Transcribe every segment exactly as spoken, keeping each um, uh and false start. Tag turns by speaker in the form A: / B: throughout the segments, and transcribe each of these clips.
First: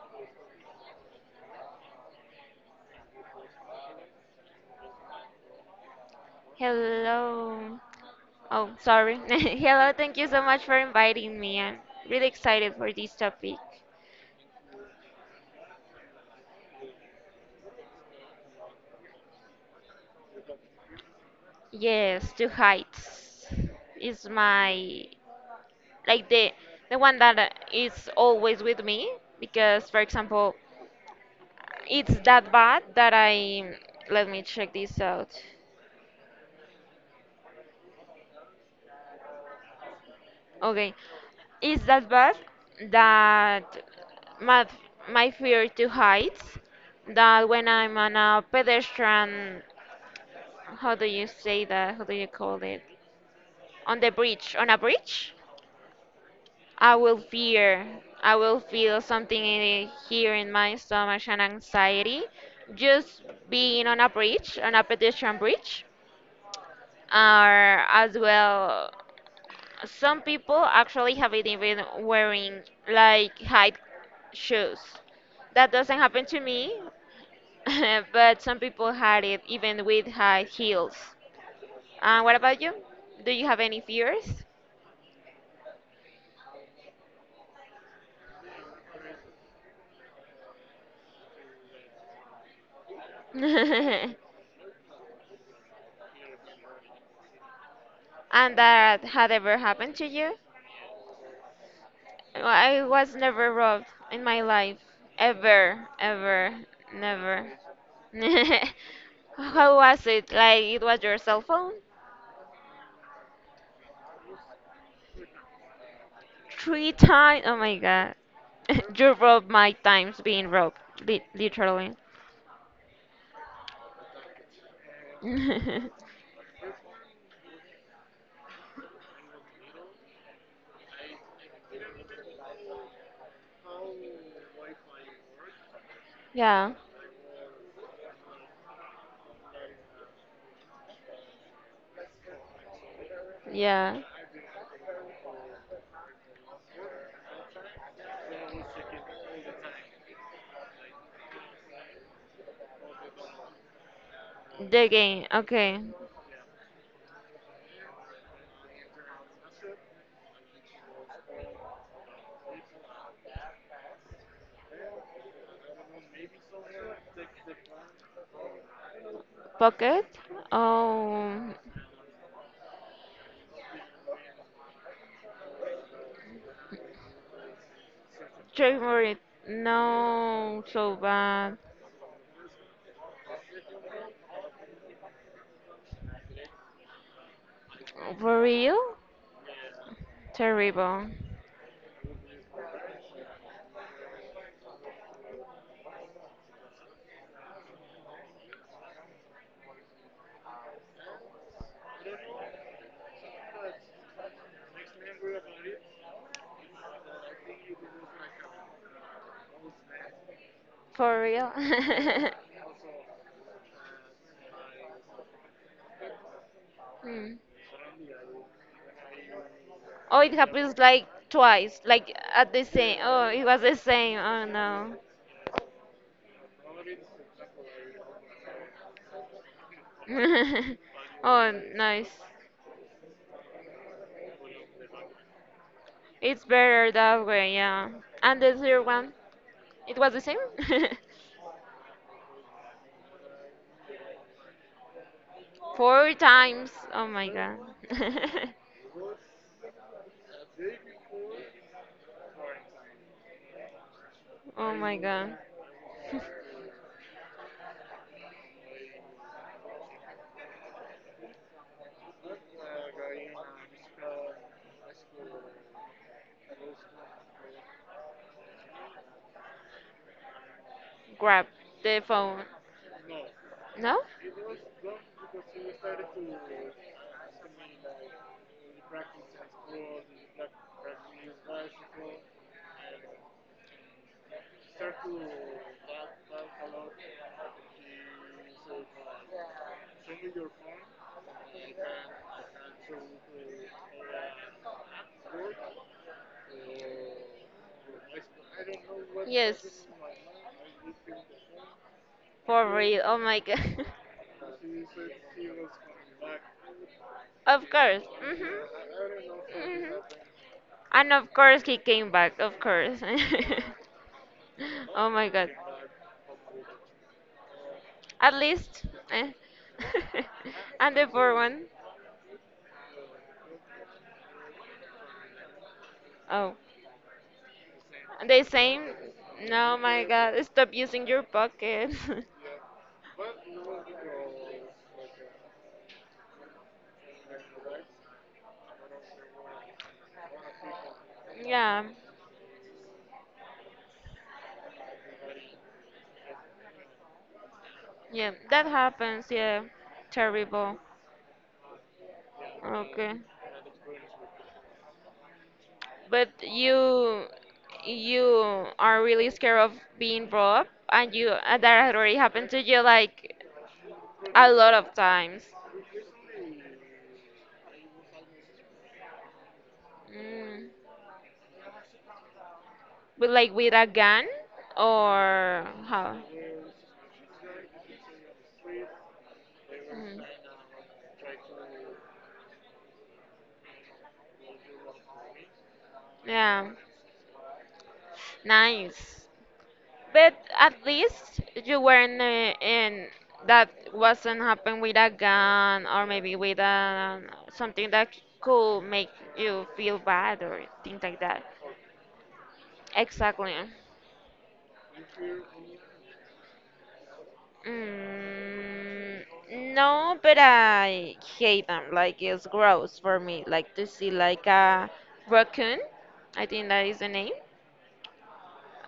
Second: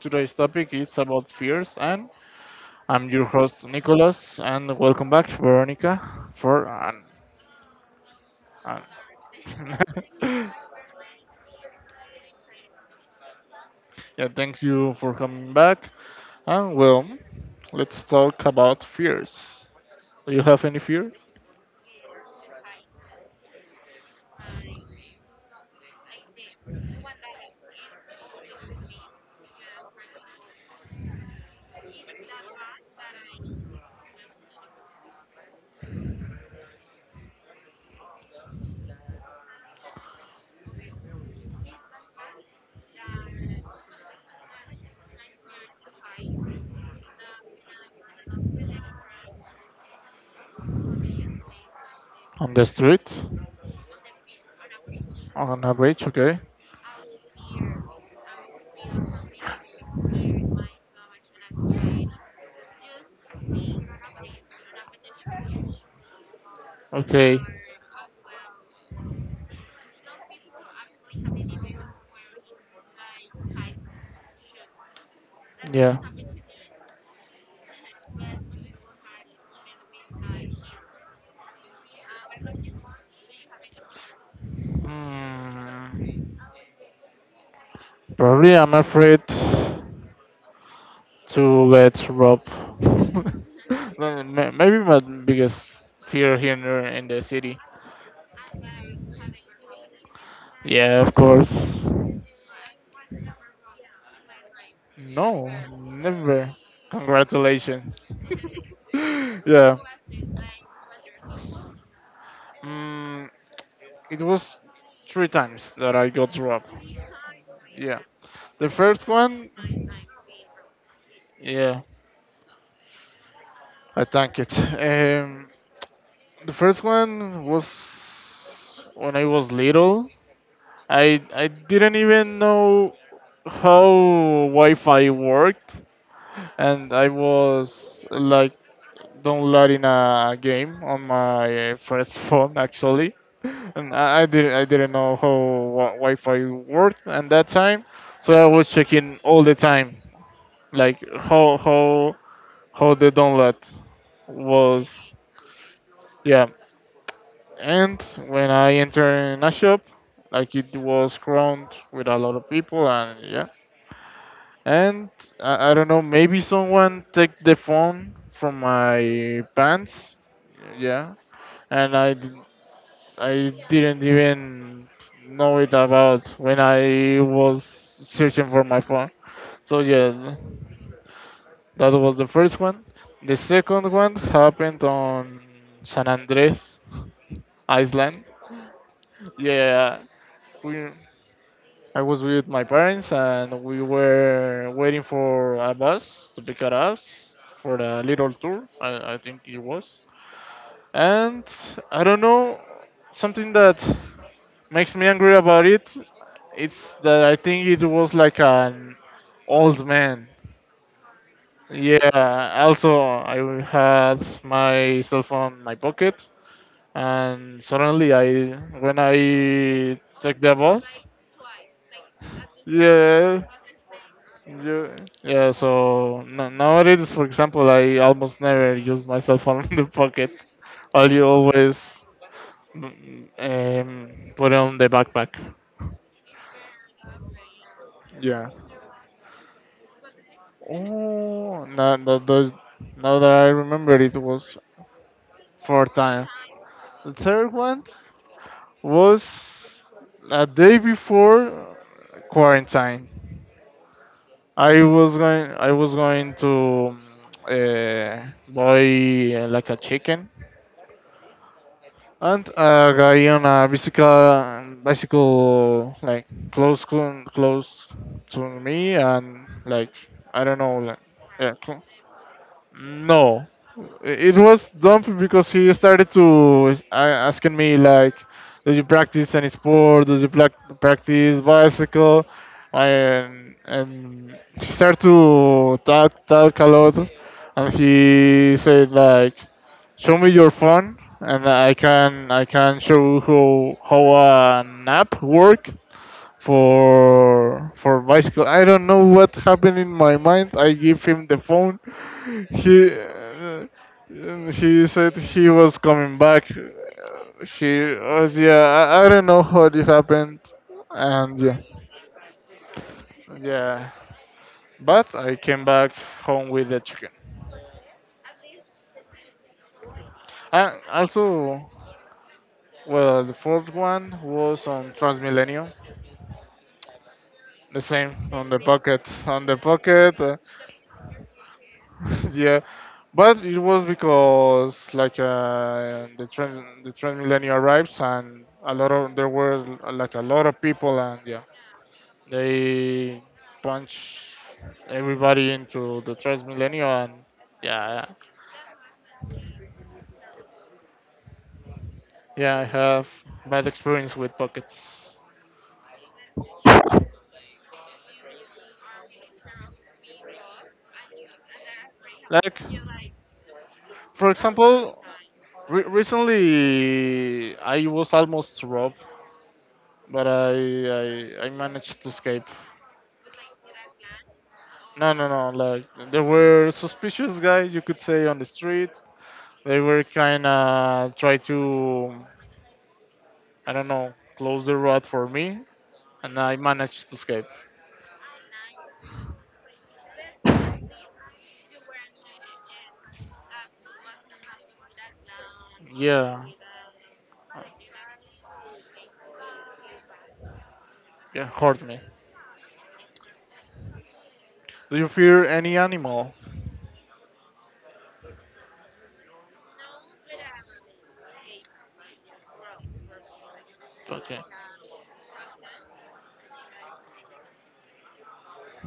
A: Today's topic is about fears, and I'm your host Nicholas. And welcome back, Veronica. For an,
B: Hello. Oh,
A: an-
B: sorry. Hello, thank you so much for inviting me. I'm really excited for this topic.
A: yeah, thank you for coming back. And well, let's talk about fears. Do you have any fears
B: Yes, two heights is my like the the one that uh, is always with me, because for example, it's that bad that I let me check this out. Okay. It's that bad that my my fear to heights, that when I'm on a pedestrian, how do you say that? How do you
A: on
B: call
A: the
B: it?
A: street?
B: On the bridge, on a bridge?
A: On a beach, okay?
B: I will fear. I will feel something in, here in my stomach, an anxiety, just being on a bridge, on a pedestrian bridge,
A: Okay.
B: or as well. Some people actually have it even wearing like high shoes. That doesn't
A: Yeah.
B: happen to me, but some people had it even with high heels. Uh, what about you? Do you have any fears?
A: Mm, probably i'm afraid to let rob
B: And
A: Well, ma- maybe my biggest fear here in the in the city.
B: that had ever happened to you?
A: Yeah, of course.
B: Well, I was never robbed in my life.
A: No,
B: Ever, ever,
A: never.
B: never.
A: Congratulations.
B: How
A: Yeah.
B: was it? Like it was your cell phone?
A: mm, It was three times that I got robbed.
B: Three times? Oh my
A: Yeah.
B: god.
A: The first
B: You robbed
A: one,
B: my times being robbed. Li-
A: yeah,
B: literally.
A: I thank it. Um, the first one was when I was little. I I didn't even know how Wi-Fi worked,
B: Yeah,
A: and I was like downloading a game on my uh, first phone actually, and
B: yeah.
A: I, I didn't I didn't know how wi- Wi-Fi worked at that time, so I was checking all the time like how how how the download
B: The
A: was.
B: game. Okay.
A: Yeah. And when i enter in a shop, like it was crowded with a lot of people and yeah, and i, I don't know, maybe someone took the phone from my
B: Pocket?
A: pants. Yeah.
B: Oh.
A: And i d- i didn't even know it about when i was searching for
B: Trick
A: my phone.
B: Murray.
A: So yeah,
B: No, so bad.
A: that was the first one. The second one happened on San Andres, Iceland.
B: For real?
A: Yeah, we,
B: Terrible.
A: I was with my parents and we were waiting for a bus to pick us for a little tour, I, I think it was. And I don't know, something that makes me angry about it, it's that I think it was like an old man.
B: For real.
A: Yeah, also I had my cell phone in my pocket,
B: Mm.
A: and suddenly I, when I
B: Oh, it
A: take the
B: happens
A: bus,
B: like twice, like at the same. Oh, it
A: yeah,
B: was the same. Oh no.
A: you, yeah. So no, nowadays, for example, I almost never use my cell phone in the pocket. All you
B: Oh,
A: always
B: nice.
A: mm, um, put on the backpack.
B: It's better that way, yeah. And
A: Yeah.
B: the third one, it was the same.
A: Oh, now no, no, now that I remember, it was four
B: Four
A: times.
B: times. Oh
A: The
B: my
A: third
B: god.
A: one was a day before quarantine.
B: Oh
A: I
B: my
A: was
B: god.
A: going I was going to uh, buy uh, like a chicken, and a guy on a bicycle bicycle like close close to me, and like I don't know, like
B: Grab
A: yeah, cl-
B: the phone.
A: no,
B: No?
A: it was dumb because he started to s- a- asking me like, "Do you practice any sport? Do you plac practice bicycle?" And and he started to talk talk a lot, and he said like, "Show me your phone, and I can I can show how how an app work." for for bicycle. I don't know what
B: Yes.
A: happened in my mind. I give him the phone.
B: For
A: He
B: real. Oh my
A: uh,
B: god.
A: and he said he was coming back.
B: Of
A: He
B: course.
A: was, yeah.
B: Hmm.
A: I, I don't know what
B: Hmm.
A: it happened,
B: And of
A: and yeah,
B: course he came back, of course.
A: yeah.
B: Oh
A: But
B: my
A: I
B: god.
A: came back home with the chicken.
B: At least. Eh.
A: And
B: And the poor one.
A: also, well, the fourth one was on Transmilenio.
B: Oh.
A: The same
B: The
A: on the
B: same.
A: pocket, on the
B: No, my
A: pocket. uh,
B: god. Stop using your pocket.
A: yeah, but it was because like uh, the trend the trend millennial arrives and a lot of there were like a lot of people and yeah,
B: Yeah.
A: they punch everybody into the trans millennial and yeah,
B: Yeah. That happens. Yeah. Terrible.
A: yeah, I have
B: Okay.
A: bad experience with pockets.
B: But you you are really scared of being brought up. And you uh, that had already happened to
A: Like
B: you, like
A: for
B: a lot of
A: example
B: times.
A: re- recently I was almost robbed, but I,
B: Mm.
A: I I managed to escape.
B: But like with a gun
A: No, no, no.
B: or
A: Like
B: how?
A: there were suspicious guys, you could say, on the street. They were
B: Mm.
A: kind of try to, I don't know, close the road for me, and I
B: Yeah,
A: managed to escape.
B: nice. But at least you weren't, uh, in that wasn't happen with a gun, or maybe
A: Yeah,
B: with a, something that could make you feel bad or things like that.
A: yeah, hurt me.
B: Exactly.
A: Do you fear any animal?
B: Mm, no, but I hate them. Like it's gross for me. Like to see
A: Okay.
B: like a raccoon. I think that is the name.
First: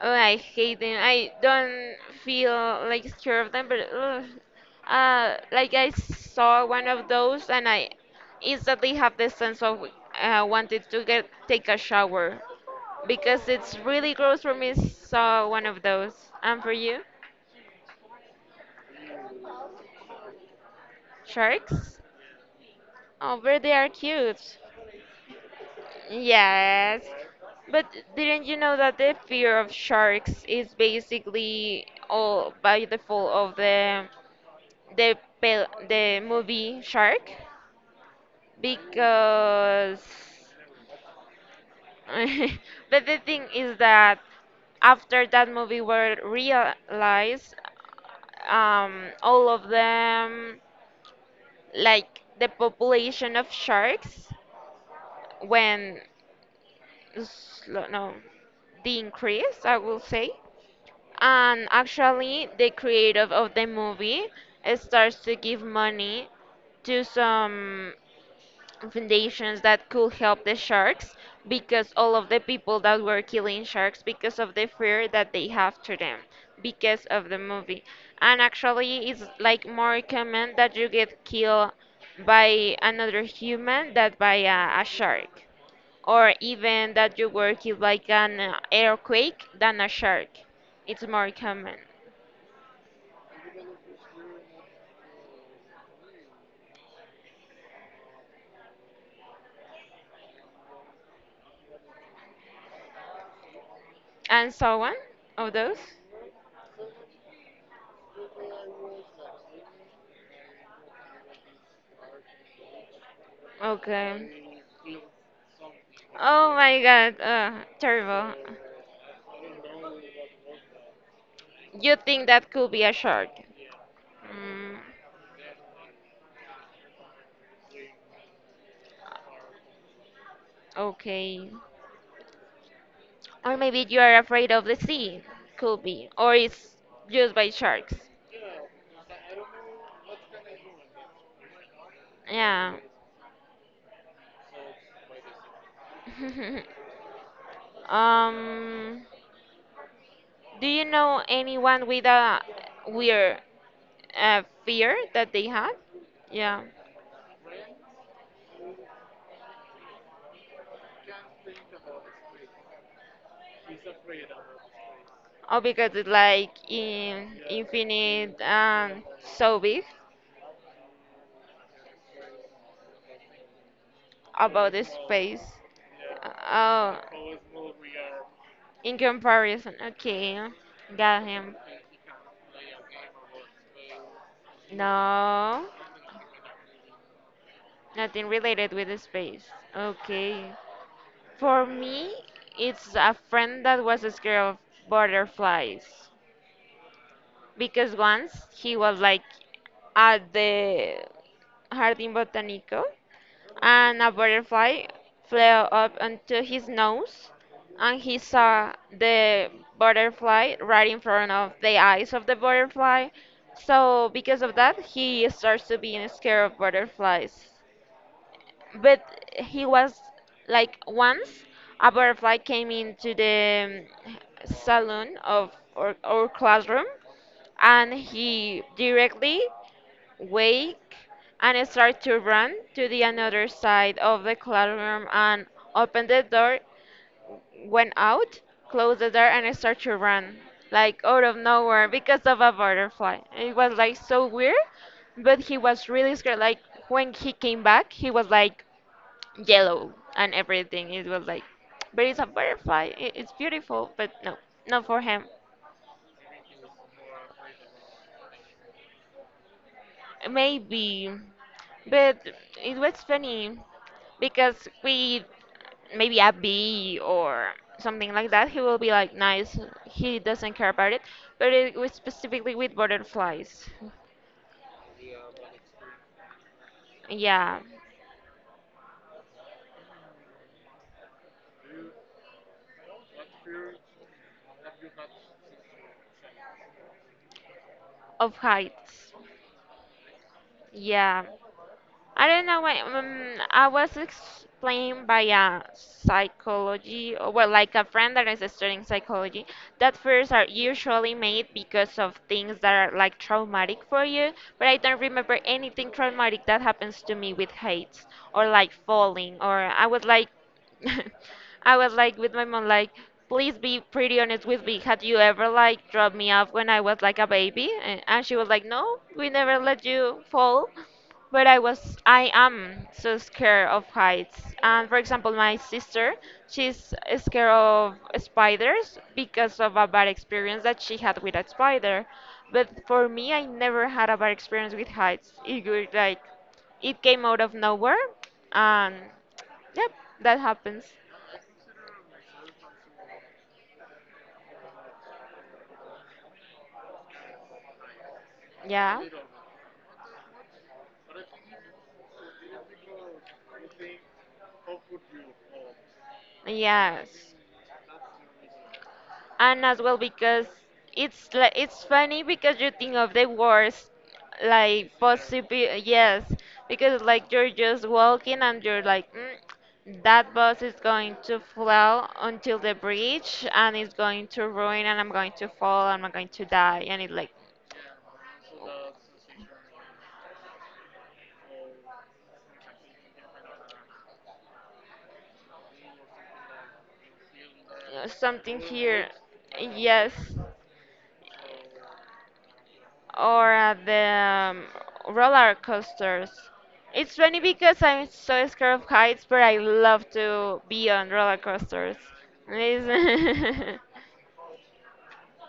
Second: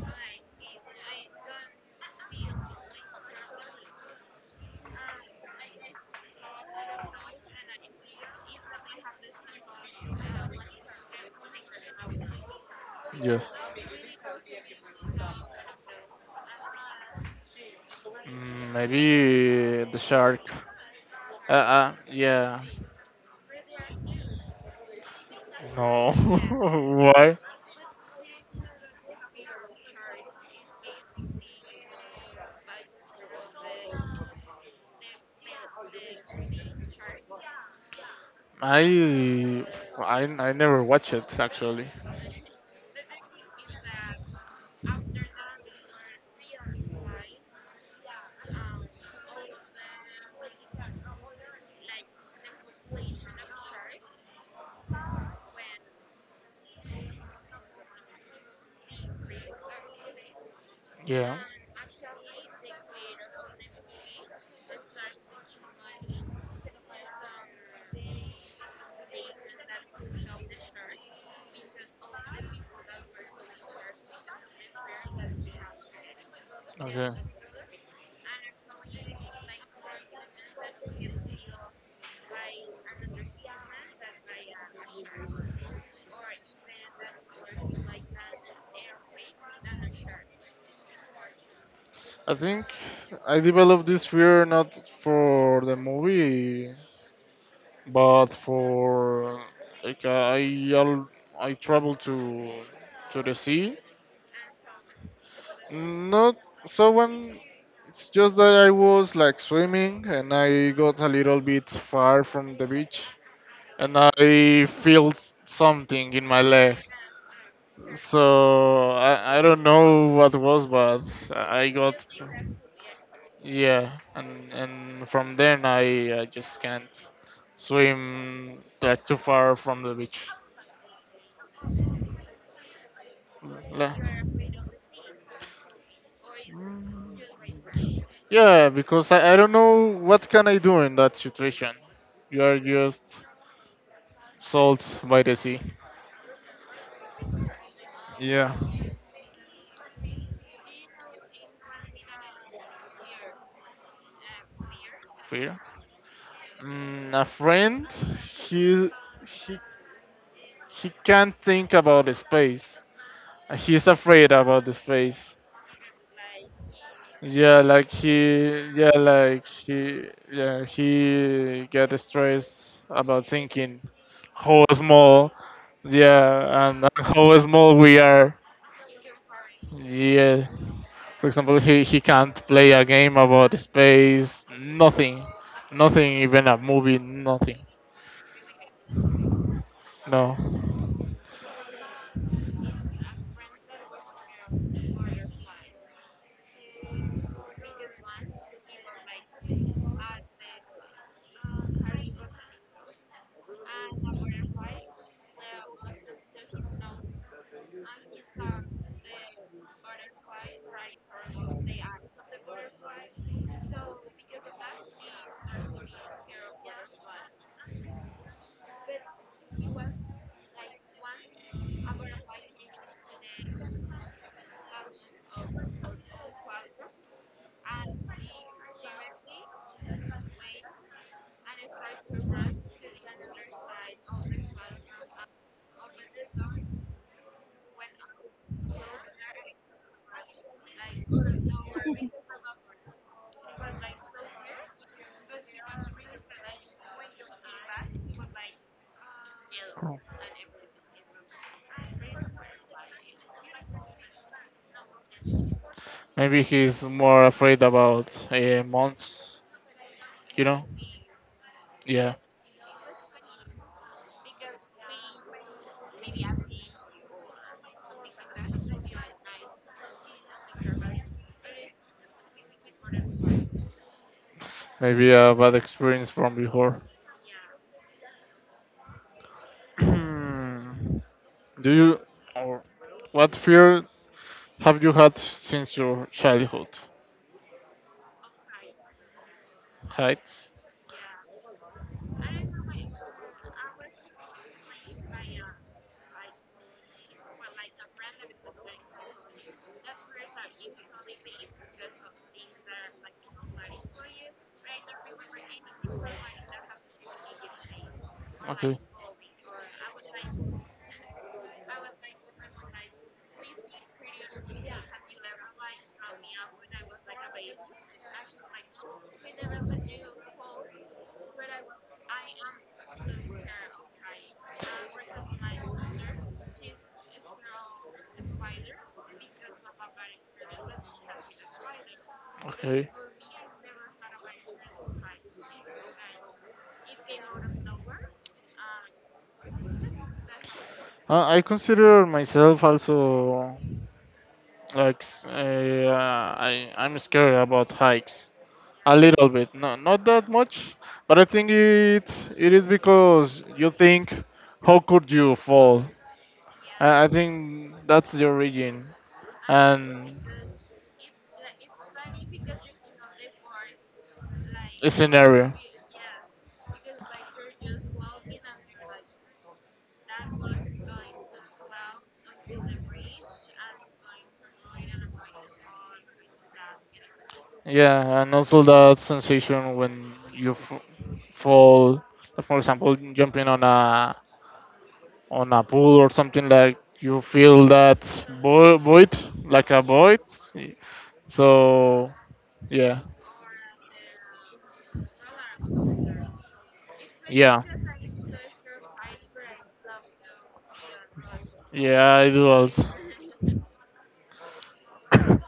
B: Oh, I hate them. I don't feel like scared of them, but ugh. uh, like I saw one of those, and I instantly have the sense of, uh, wanted to get take a shower,
A: Yes.
B: because it's really gross for me. Saw one of those. And for you,
A: Mm, maybe the shark. Uh,
B: sharks?
A: uh yeah.
B: Oh, but they are cute.
A: No.
B: Yes,
A: Why?
B: but didn't you know that the fear of sharks is basically all by the fall of the the pel- the movie Shark?
A: I
B: Because,
A: I I never watch it actually.
B: but the thing is that after that movie were realized, um, all of them, like the population of sharks, when s- no, the increase, I will say.
A: Yeah.
B: And actually, the creator of the movie starts to give money to some foundations that could help the sharks, because all of the people that were killing sharks because of the fear that they have to them, because
A: Okay.
B: of the movie. And actually, it's like more common that you get killed by another human than by a, a shark, or even that you were killed by an uh, earthquake than a shark. It's more common.
A: I think I developed this fear not for the movie, but for like I al- I travel to to the sea.
B: And so on? Of those?
A: Not so when it's just that I was like swimming and I got a little bit far from the beach, and
B: Okay.
A: I felt something in my
B: Oh
A: leg.
B: my god, uh, terrible.
A: So I, I don't know what was, but I I
B: You
A: got.
B: think that could be a shark?
A: Yeah, and
B: Mm,
A: and from then I, I just can't swim that too far from the beach.
B: okay. Or maybe
A: La-
B: you are afraid of the sea. Could be. Or it's just by sharks.
A: Yeah, because I, I don't know what can I do in that situation. You are
B: Yeah.
A: just salt by the sea. Yeah,
B: um, do you know anyone with a weird, uh, fear that they
A: fear.
B: had? Yeah.
A: Mm, a friend, he he he can't think about the space. He's afraid about the space.
B: Oh, because it's like, in,
A: Yeah, like
B: infinite
A: he, yeah,
B: and
A: like
B: so big,
A: he, yeah, he get stressed about thinking how
B: about the
A: small,
B: space.
A: yeah, and
B: Oh,
A: how small we are.
B: in comparison, okay,
A: Yeah,
B: got
A: for
B: him.
A: example, he he can't play a game about space, nothing,
B: No,
A: nothing, even a movie, nothing.
B: nothing related with the space.
A: No,
B: Okay. For me, it's a friend that was scared of butterflies, because once he was like at the Jardín Botánico, and a butterfly flew up onto his nose, and he saw the butterfly right in front of the eyes of the butterfly. So, because of that, he starts to being scared of butterflies. But he was like, once a butterfly came into the um, salon of our, our classroom, and he directly wake and start to run to the another side of the classroom, and open the door, went out, closed the door, and start to run, like, out of nowhere because of a butterfly. It was like so weird, but he was really scared. Like, when he came back, he was like yellow and everything. It was like, but it's a butterfly, i- it's beautiful. But no, not for him.
A: maybe he's more afraid about uh, months, you know?
B: Maybe.
A: Yeah,
B: But it was funny, because we, maybe a B or something like that, he will be like, nice. He doesn't care about it. But it was specifically with butterflies.
A: maybe a bad experience from before.
B: Yeah,
A: Do you, or what fear have you had since your childhood?
B: of heights.
A: Heights?
B: Yeah, I don't know why. Um, I was explained by a psychology, or, well, like a friend that is studying psychology, that fears are usually made because of things that are like traumatic for you. But I don't remember anything traumatic that happens to me with heights or like
A: Okay.
B: falling. Or I was like, I was like with my mom, like, please be pretty honest with me. Had you ever like dropped me off when I was like a baby? And and she was like, no, we never let you fall, but I was I am so scared of heights. And for example, my sister, she's scared of spiders because of a bad experience that she had with a spider. But
A: Okay.
B: for me, I never had a bad experience with heights. It was like it came out of nowhere, and yep, that happens.
A: Uh, I consider myself also like s- a, uh, I I'm scared about hikes a
B: Yeah.
A: little bit. No, not that much, but I think it it is because you think how could you fall? I, I
B: Yes.
A: think that's the origin,
B: And as well,
A: and
B: because it's like, it's funny, because you think of the worst,
A: a
B: like,
A: scenario.
B: possible. Yes. Because, like, you're just walking and you're like, mm, that bus is going to flow until the bridge and it's going to ruin, and I'm going to fall, and I'm going to die. And it's like,
A: Yeah, and also that sensation when you f fall, for example, jumping on a on a pool or something like you feel
B: uh,
A: that
B: something
A: vo
B: here.
A: void, like a
B: Yes.
A: void. So yeah,
B: Or at the um, roller coasters. It's funny
A: yeah,
B: because I'm so scared of heights, but I love to be on roller coasters.
A: yeah, I do also.
B: It's-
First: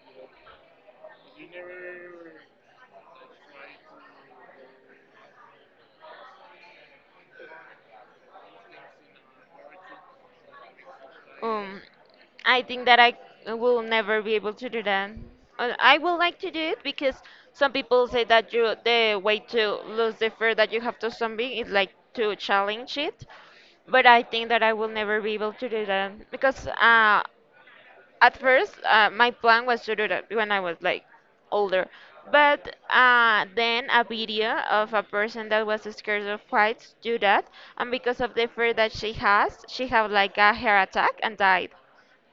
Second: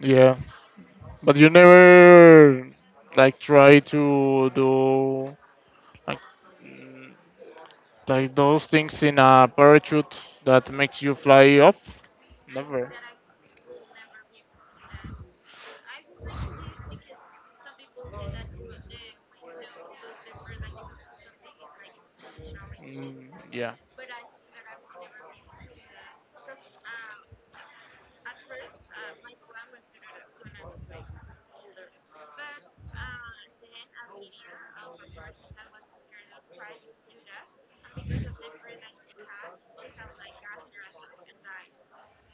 A: Yeah, but you never like try to do like. Like those things in a parachute that makes you fly up?
B: um, I think
A: Never.
B: that I will never be able to do that. Uh, I would like to do it, because some people say that you the way to lose the fear that you have to something is like to challenge it.
A: Mm, yeah.
B: But I think that I will never be able to do that, because uh, at first, uh, my plan was to do that when I was like older. But, uh, then a video of a person that was scared of heights do that, and because of the fear that she has, she had like a heart attack and died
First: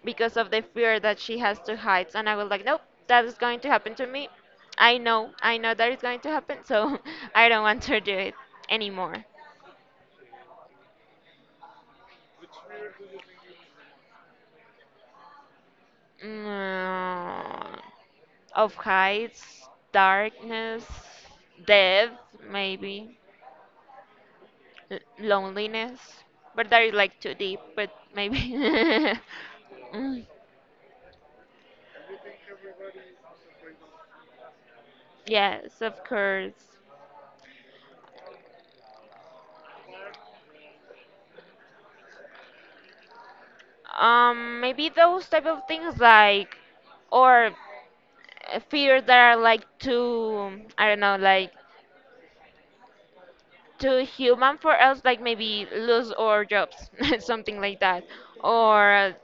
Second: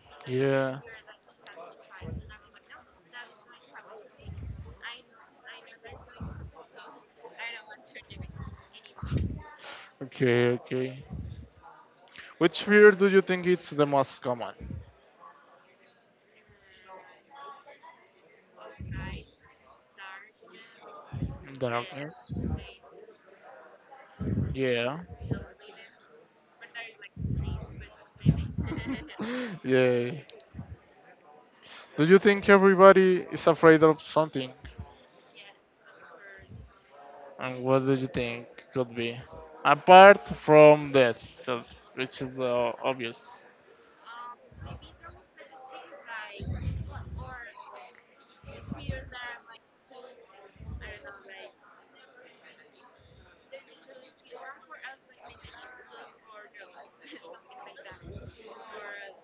B: because of the
A: Yeah.
B: fear that she has to heights. And I was like, nope, that is going to happen to me. I know, I know that is going to happen, so I don't want to do it anymore.
A: Okay, okay. Which fear do you think it's the most common?
B: Mm, of heights, darkness, death,
A: Darkness.
B: maybe. L-
A: Yeah.
B: loneliness, but that is like too deep. But maybe.
A: Yeah.
B: Mm,
A: Do you think everybody is afraid of something?
B: yes, of course.
A: And what do you think could be? Apart from death, 'cause which is uh, obvious.
B: Um, maybe those type of things, like, or uh, fears that are like, too, I don't know, like, too human for us. Like, maybe lose our jobs, something like that, or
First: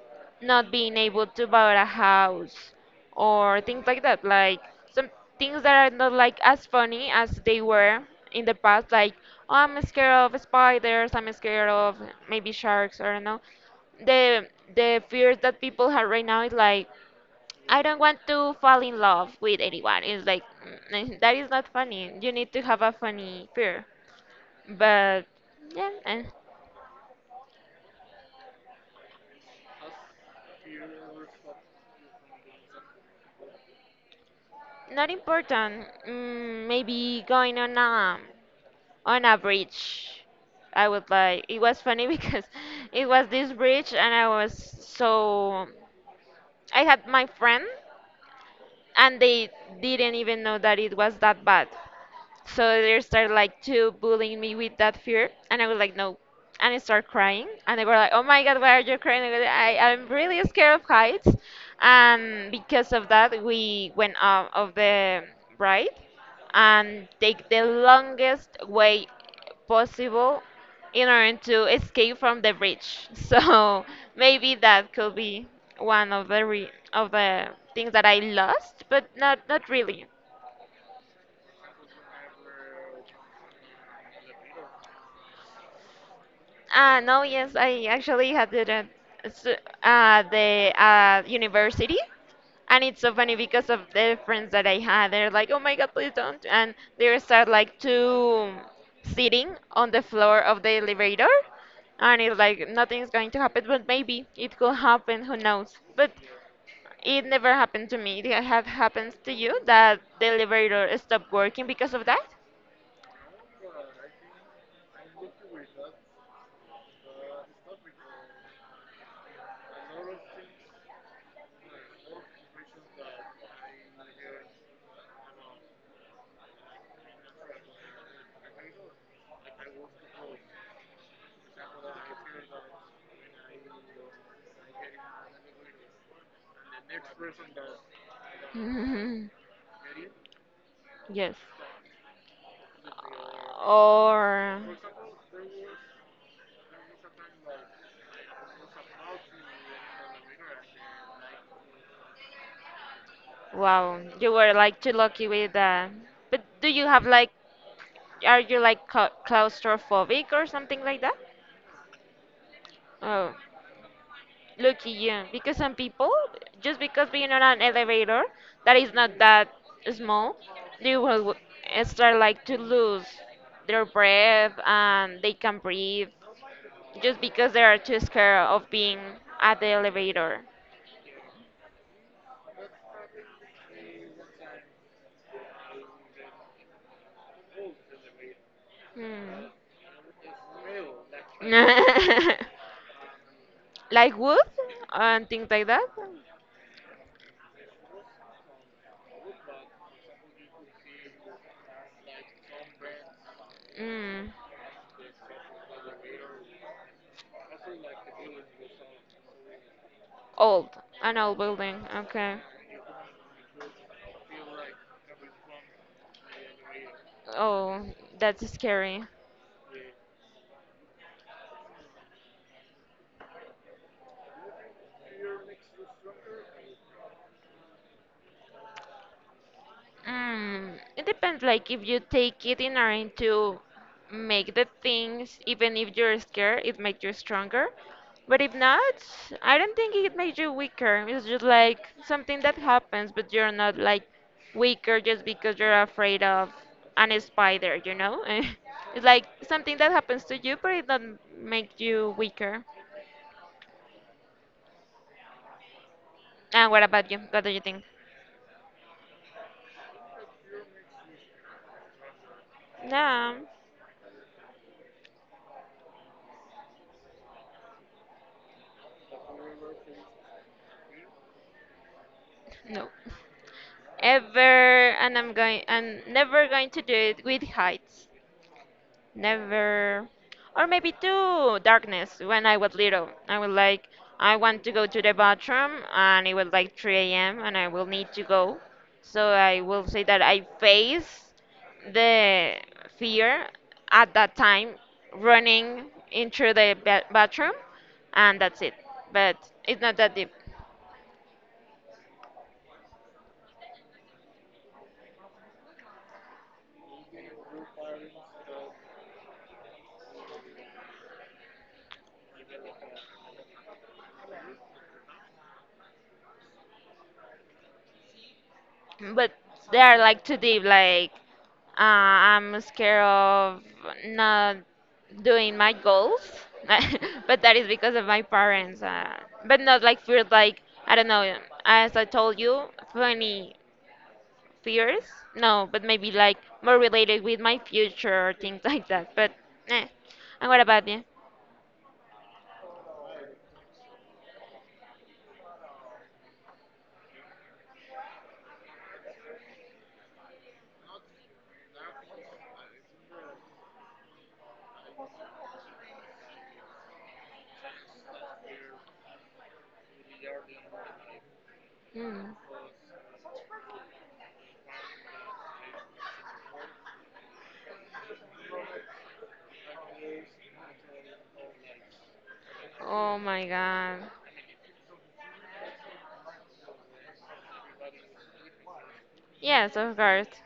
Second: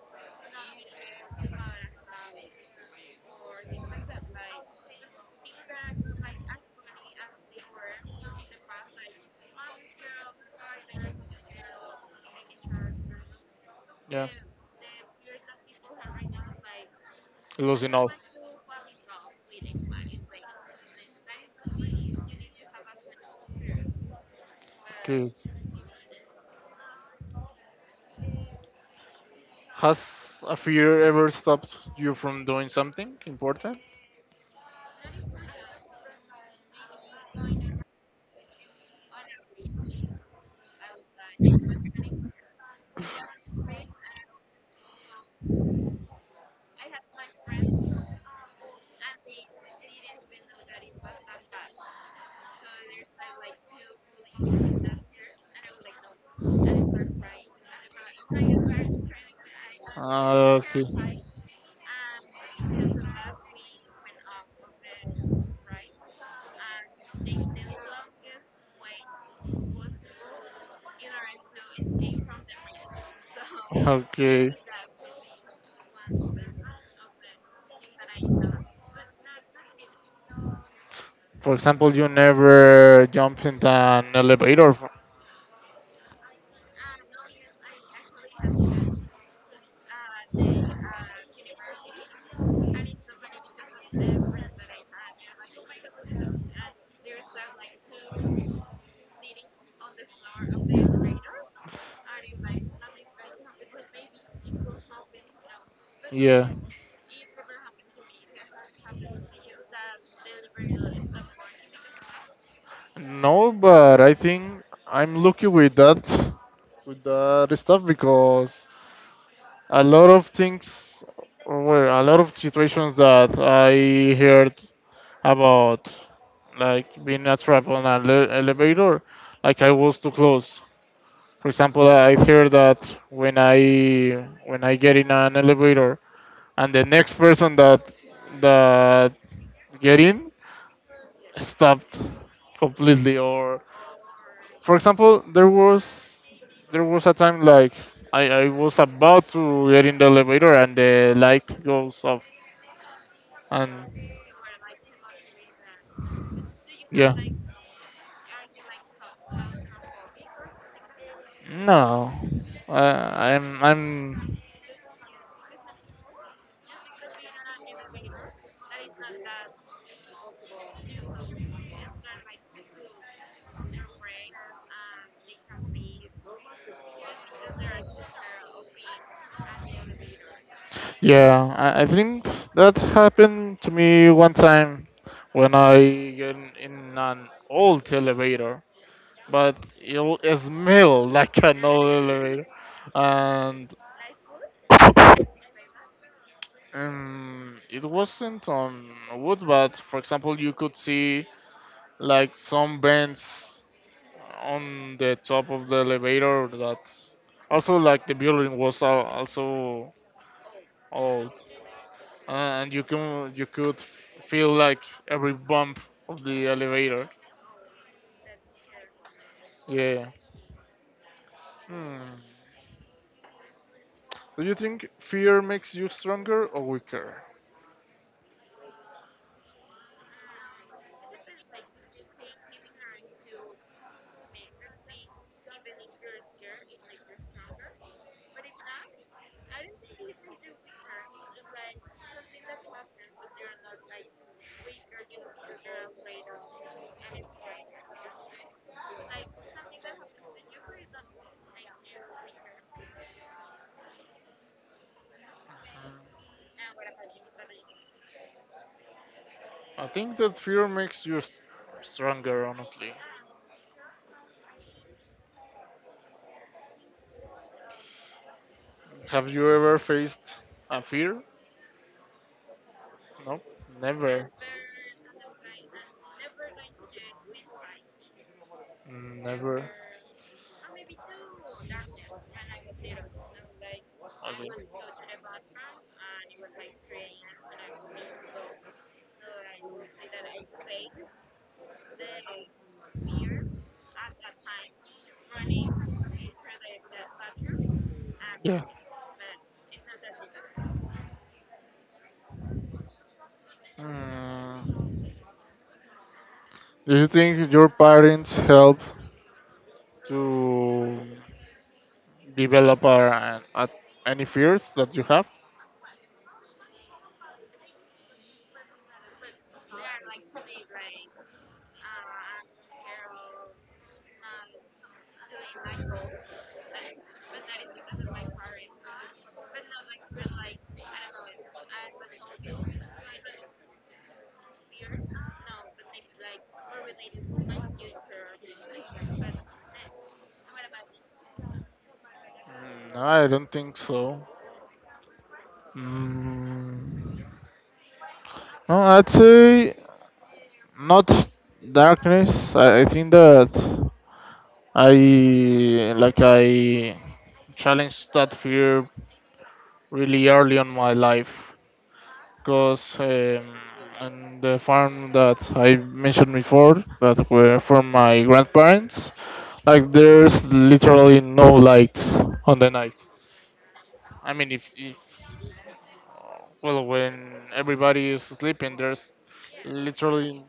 B: not being able to buy a house, or things like that, like some things that are not like as funny as they were in the past. Like, oh, I'm scared of spiders, I'm scared of maybe sharks, or no,
A: Yeah,
B: the the fears that people have right now is like, I
A: losing
B: don't
A: all.
B: want to fall in love with anyone. It's like, mm, that is not funny. You need to have a funny fear, but
A: Okay.
B: yeah, and
A: Has a fear ever stopped you from doing something important?
B: not important. Mm, maybe going on a on a bridge. I would like. It was funny because it was this bridge, and I was so. I had my friend, and they didn't even know that it was that bad. So they started like to bullying me with that fear, and I was like, no, and I start crying, and they were like, oh my god, why are you crying? I, go, "I- I'm really
A: Ah,
B: scared
A: okay.
B: of heights," and because of that, we went out of the ride and take the longest way possible in order to escape from the bridge. So maybe
A: Okay.
B: that could be one of the re- of the things that I lost, but not not really.
A: For example, you never jumped in an elevator.
B: Ah, no, yes, I actually had it at, s- uh, the uh, university. And it's so funny because of the friends that I had. They're like, oh my God, please don't. And they start like to sitting on the floor of the elevator. And it's like, nothing's going to happen, but maybe it could happen, who knows. But
A: Yeah.
B: it never happened to me. It have happened to you that the elevator stopped working because of that?
A: No, but I think I'm lucky with that with that stuff because a lot of things were a lot of situations that I heard about, like being a trap on an ele- elevator, like I was too close. For example, I hear that when I when I get in an elevator and the next person that that get in
B: Yes.
A: stopped completely. Or
B: Or
A: for example, there was there was a time like I, I was about to get in the elevator and the light goes off
B: wow,
A: and
B: you were like too lucky with that. But do you have
A: yeah.
B: like, are you like cla- claustrophobic or something like that?
A: No, uh,
B: Oh,
A: i'm i'm
B: lucky you. Because some people, just because being on an elevator that is not that small, they will w- start like to lose their breath and they can not breathe just because they are too scared of being at the elevator.
A: yeah. I, I think that happened to me one time when i get in an old elevator,
B: Hmm.
A: but it it smelled like an old elevator. And
B: Like wood and things like that?
A: um, it wasn't on wood, but for example you could see like some vents
B: Mm.
A: on the top of the elevator, that also like the building was al- also
B: Old. An
A: old,
B: old building. Okay.
A: and you can you could f- feel like every bump of the elevator.
B: Oh, that's scary.
A: Yeah. Hmm. Do you think fear makes you stronger or weaker?
B: Mm, it depends. Like if you take it in order to make the things, even if you're scared, it makes you stronger. But if not, I don't think it makes you weaker. It's just like something that happens, but you're not like weaker just because you're afraid of an spider, you know? It's like something that happens to you, but it doesn't make you weaker. And what about you? What do you think?
A: I think that fear makes you s- stronger, honestly.
B: No,
A: Have you ever faced a fear?
B: no.
A: No, never,
B: ever and I'm going and never going to do it with heights.
A: never.
B: Never or maybe to darkness when I was little. I was like I
A: Always.
B: want to go to the bathroom and it was like three a m and I will need to go. So I will say that I face the fear at that time running into the ba- bathroom
A: But
B: and
A: it's
B: that's
A: not
B: it. But it's not that deep.
A: that difficult. Mm, do you think your parents help to develop or, uh, any fears that you have?
B: But they are like too deep like uh, I'm scared of not doing my goals but that is because of my parents uh, but not like fears. Like I don't know, as I told you, funny fears. No, but maybe like more related with my future or things like that but eh. and what about you?
A: Mm, I don't think so. Mm, no, I'd say not darkness. I, I think that I like I challenged that fear really early on my life
B: Hmm.
A: because um, on the farm that I mentioned before that were from my grandparents, like there's literally no light on the night.
B: Oh my god.
A: I mean, if, if well, when everybody is sleeping, there's
B: Yes, of course.
A: literally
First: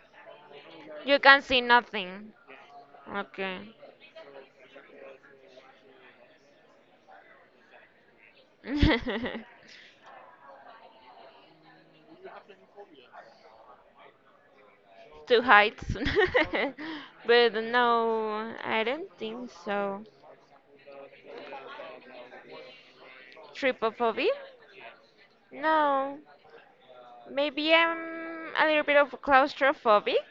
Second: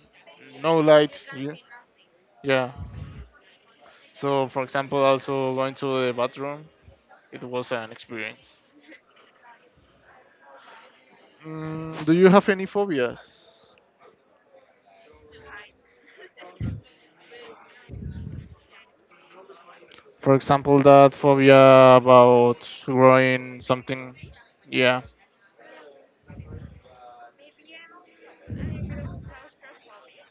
A: no
B: You
A: light.
B: can
A: Yeah,
B: see nothing.
A: yeah.
B: Okay.
A: So, for example, also going to the bathroom, it was an experience. Mm, do you have any phobias?
B: Two heights. But no, I don't think so.
A: For example, that phobia about growing something.
B: Trypophobia?
A: Yeah.
B: No. Maybe I'm a little bit of claustrophobic,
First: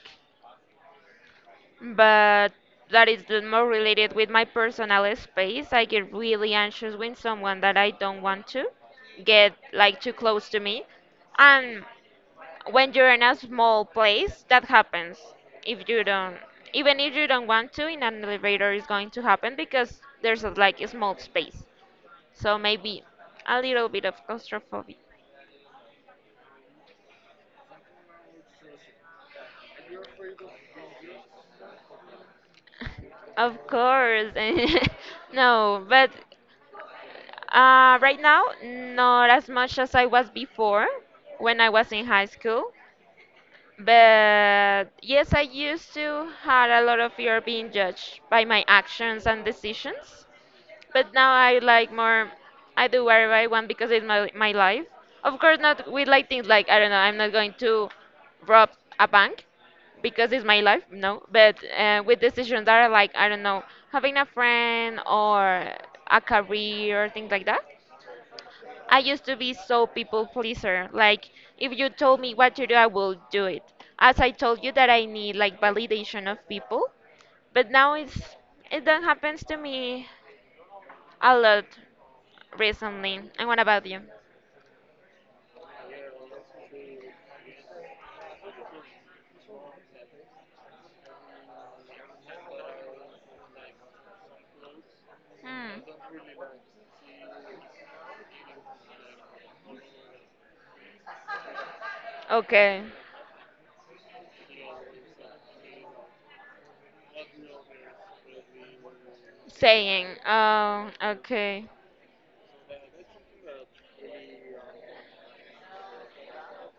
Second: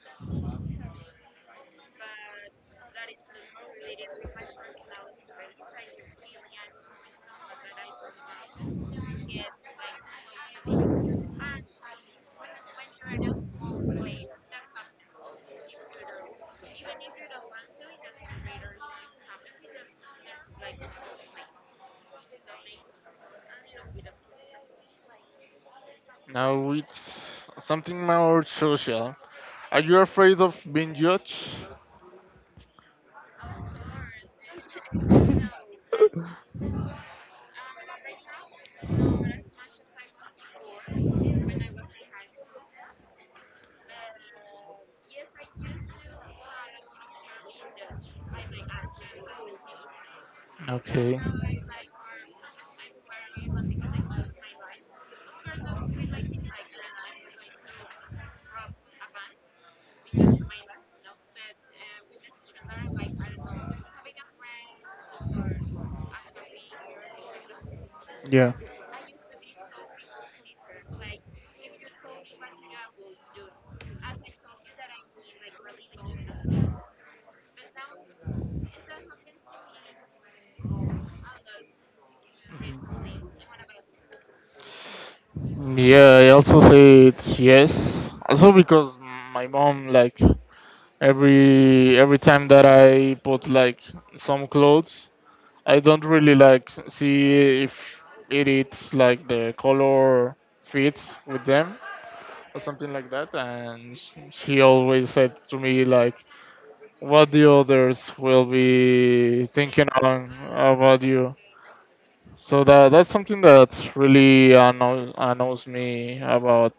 B: but that is the more related with my personal space. I get really anxious when someone that I don't want to get like too close to me. And when you're in a small place that happens if you don't even if you don't want to in an elevator is going to happen because there's a, like a small space, so maybe a little bit of claustrophobia.
A: Now it's something more social. Are you afraid of being judged?
B: Of course. No, but uh, right now not as much as I was before, when I was in high school. But yes, I used to had a lot of fear of being judged by my actions and decisions. But
A: Okay.
B: now I like more, I do whatever I want because it's my, my life. Of course, not with like things like, I don't know, I'm not going to rob a bank because it's my life, no. But uh, with decisions that are like, I don't know, having a friend or a career, things like that.
A: Yeah.
B: I used to be so people pleaser. Like, if you told me what to do, I will do it. As I told you that I need like validation of people, but now it's it don't happens to me a lot recently. And what about you?
A: Yeah, I also said yes. Also because my mom like every every time that I put like some clothes, I
B: Hmm.
A: don't really like s- see if it is like the color fits with them or
B: Okay.
A: something like that. And sh- she always said to me like, "What the others will be thinking
B: Saying.
A: on
B: Um.
A: about you."
B: Okay.
A: So that that's something that really annoys, annoys me about.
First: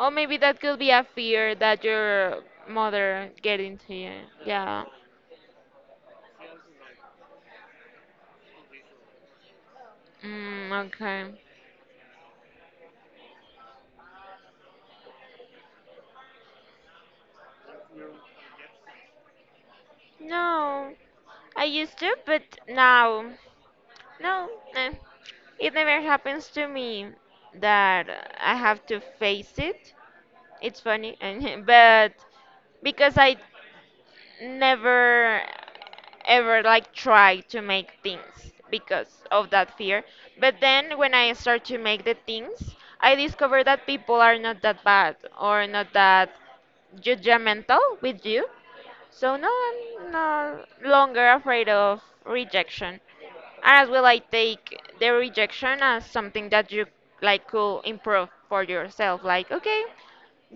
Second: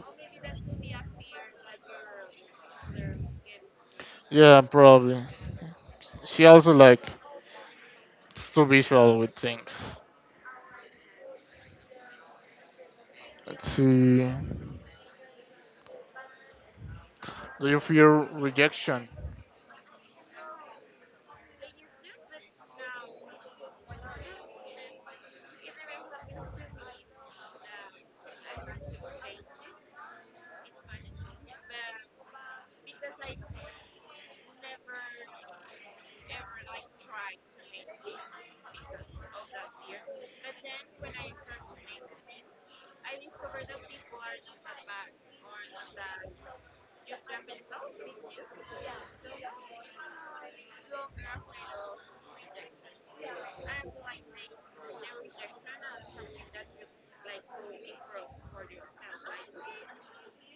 B: Or maybe that could be a fear that your mother get into you.
A: Yeah,
B: Yeah.
A: probably. She also like it's too visual with things.
B: Mm, okay.
A: Let's see. Do you fear rejection?
B: No, I used to, but now, no, eh. It never happens to me that I have to face it. It's funny, and but because I never ever like try to make things because of that fear. But then when I start to make the things, I discover that people are not that bad or not that judgmental with you. So no, I'm no longer afraid of rejection. And as well, I take the rejection as something that you like could improve for yourself. Like, okay,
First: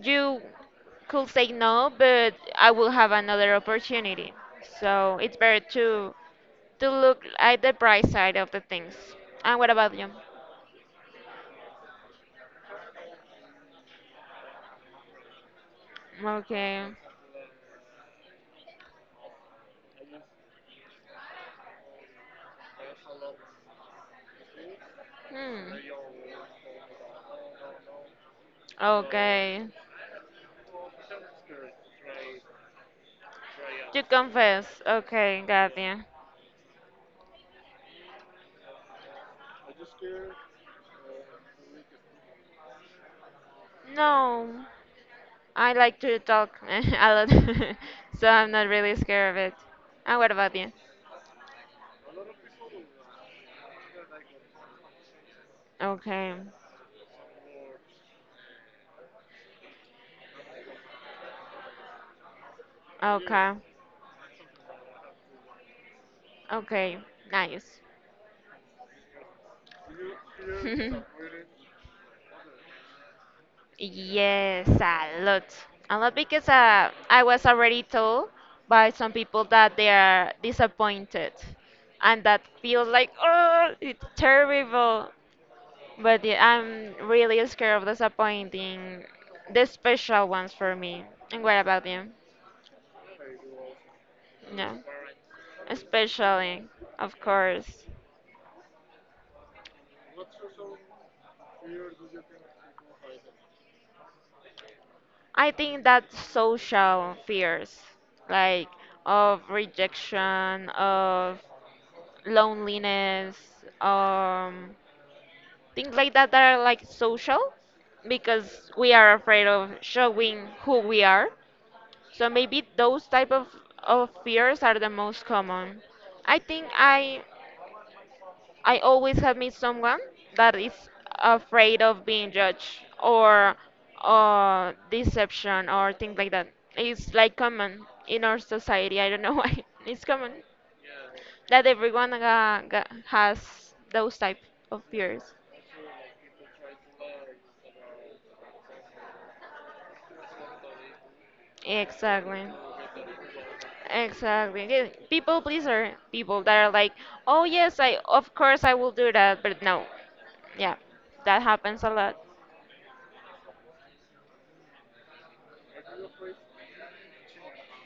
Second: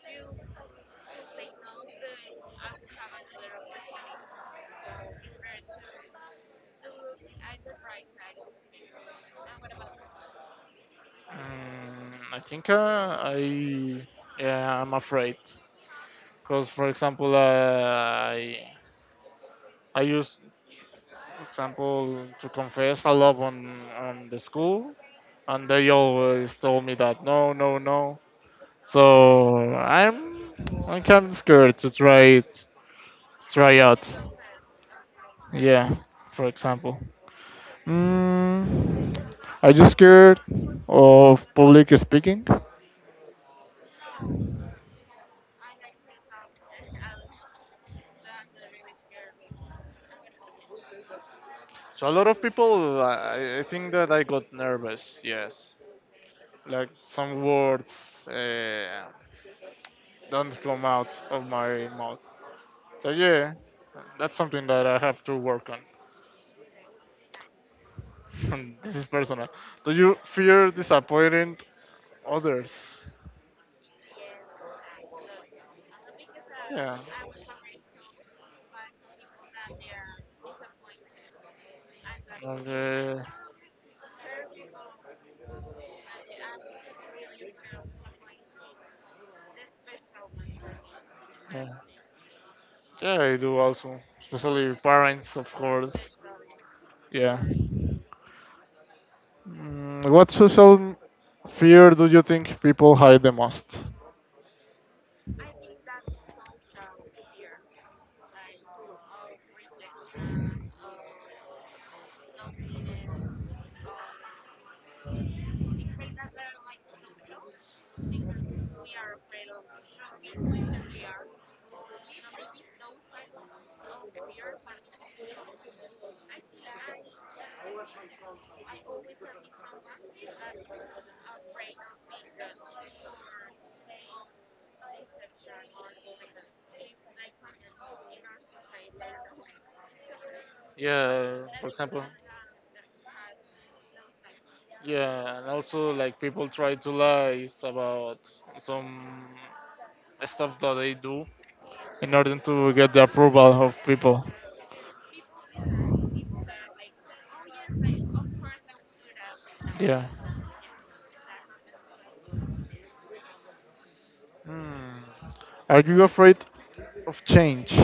B: you could say no, but I will have another opportunity. So it's better to to look at the bright side of the things. And what about you?
A: Mm, I think uh, I yeah, I'm afraid because for
B: Okay.
A: example uh, I I used for example to confess a lot on on the school, and
B: Hmm.
A: they always told me that no, no, no. So
B: Okay.
A: I'm I'm kind of scared to try it, try
B: To
A: out.
B: confess. Okay, got
A: Yeah,
B: you.
A: for example, mm, are you scared of public speaking?
B: No, I like to talk a lot, so I'm not really scared of it. And what about you?
A: So a lot of people, I, I think that I got nervous. Yes,
B: Okay.
A: like some words uh, don't come out of my mouth. So yeah,
B: Okay.
A: that's something that I have to work
B: Okay. Nice.
A: on. This is personal. Do you fear disappointing others?
B: Yes, a lot. A lot because uh,
A: Yeah.
B: I was already told by some people that they are disappointed and that feels like,
A: Okay.
B: oh, it's terrible. But yeah, I'm really scared of disappointing the special ones for me. And what
A: Yeah.
B: about you?
A: Yeah, I do also, especially
B: No.
A: parents, of course.
B: Especially, of
A: Yeah.
B: course.
A: Mm, what social fear do you think people hide the most?
B: I think that social fears, like of rejection, of loneliness, um, things like that that are like social because we are afraid of showing who we are. So maybe those type of, of fears are the most common. I think I I always have met someone that is afraid of being judged or uh, deception or things like that. It's like common in our society. I don't know why. It's common.
A: Yeah,
B: That
A: for example.
B: everyone ga, ga, has those type of fears.
A: Yeah, and also like people try to lie about some stuff that they do in order
B: Exactly.
A: to get the approval of people.
B: Exactly. Yeah, People pleaser, people that are like, "Oh yes, I of course I will do that," but no.
A: Yeah.
B: Yeah. That happens a lot.
A: Hmm. Are you afraid of change?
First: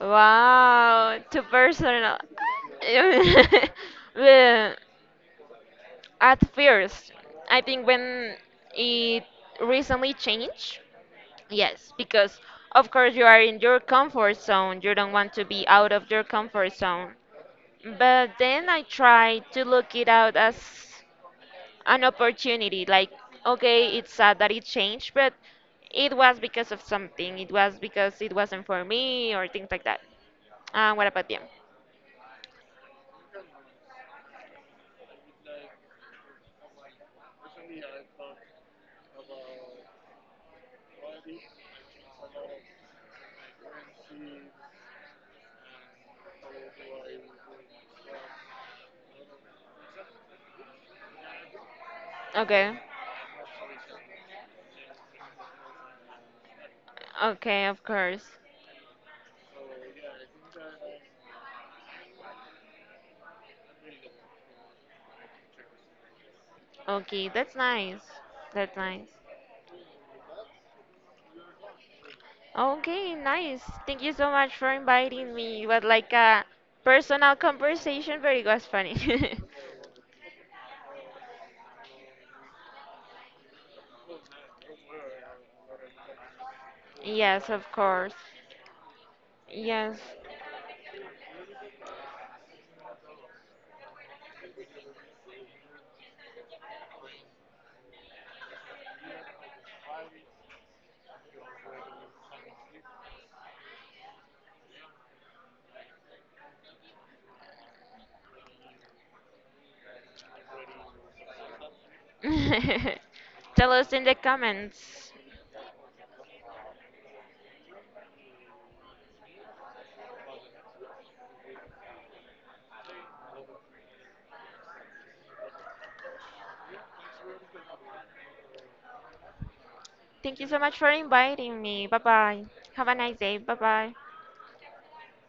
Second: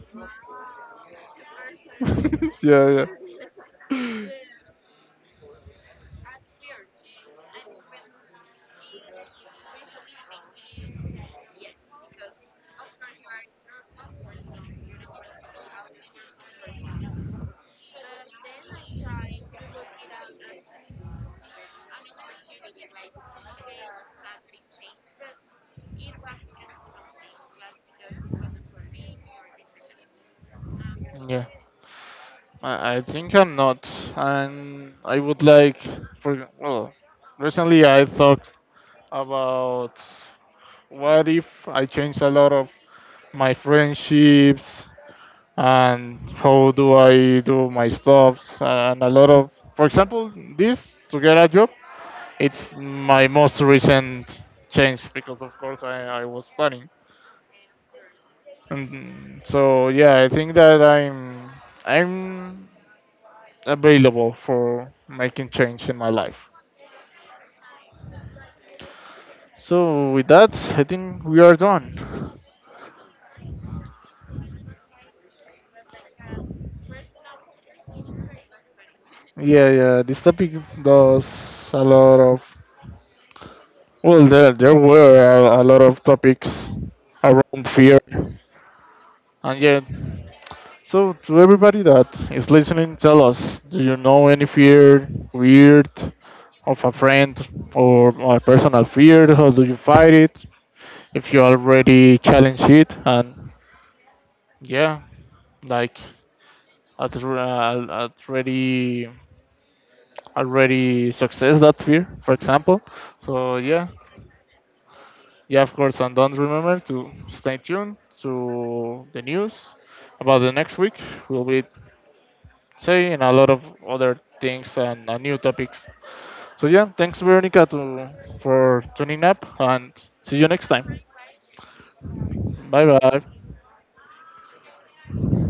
B: Wow, too personal.
A: Yeah, yeah.
B: The- At first, I think when it recently changed, yes, because of course you are in your comfort zone. You don't want to be out of your comfort zone. But then I try to look it out as an opportunity. Like, okay, it's sad that it changed, but it was because of something. It was because it wasn't for me or things like that. Uh, what about you?
A: Yeah. I, I think I'm not, and I would like for well, recently I thought about what if I change a lot of my friendships and how do I do my stuffs and a lot of for example this to get a job.
B: Okay.
A: It's my most recent change, because of course I, I was studying.
B: Okay, of course.
A: And so yeah, I think that I'm I'm available for making change in my life.
B: Okay, that's nice. That's nice.
A: So with that I think we are done.
B: Okay, nice. Thank you so much for inviting me. It was like a personal conversation, but it was funny.
A: Yeah, yeah, this topic does a lot of. Well, there, there were a, a lot of topics
B: Yes, of
A: around fear.
B: course.
A: And yeah,
B: Yes.
A: so to everybody that is listening, tell us, do you know any fear, weird, of a friend or a personal fear? How do you fight it? If you already challenge it, and yeah, like at, r- uh, at already already success that fear, for example. So
B: Tell
A: yeah,
B: us in the comments.
A: yeah, of course. And don't remember to stay tuned to the news about the next week. We'll be saying a lot of other things and uh, new topics. So yeah, thanks Veronica to, for tuning up and see
B: Thank you
A: you
B: so
A: next
B: much for
A: time.
B: inviting me. Bye bye.
A: Bye
B: Have a nice day. Bye
A: bye.
B: bye.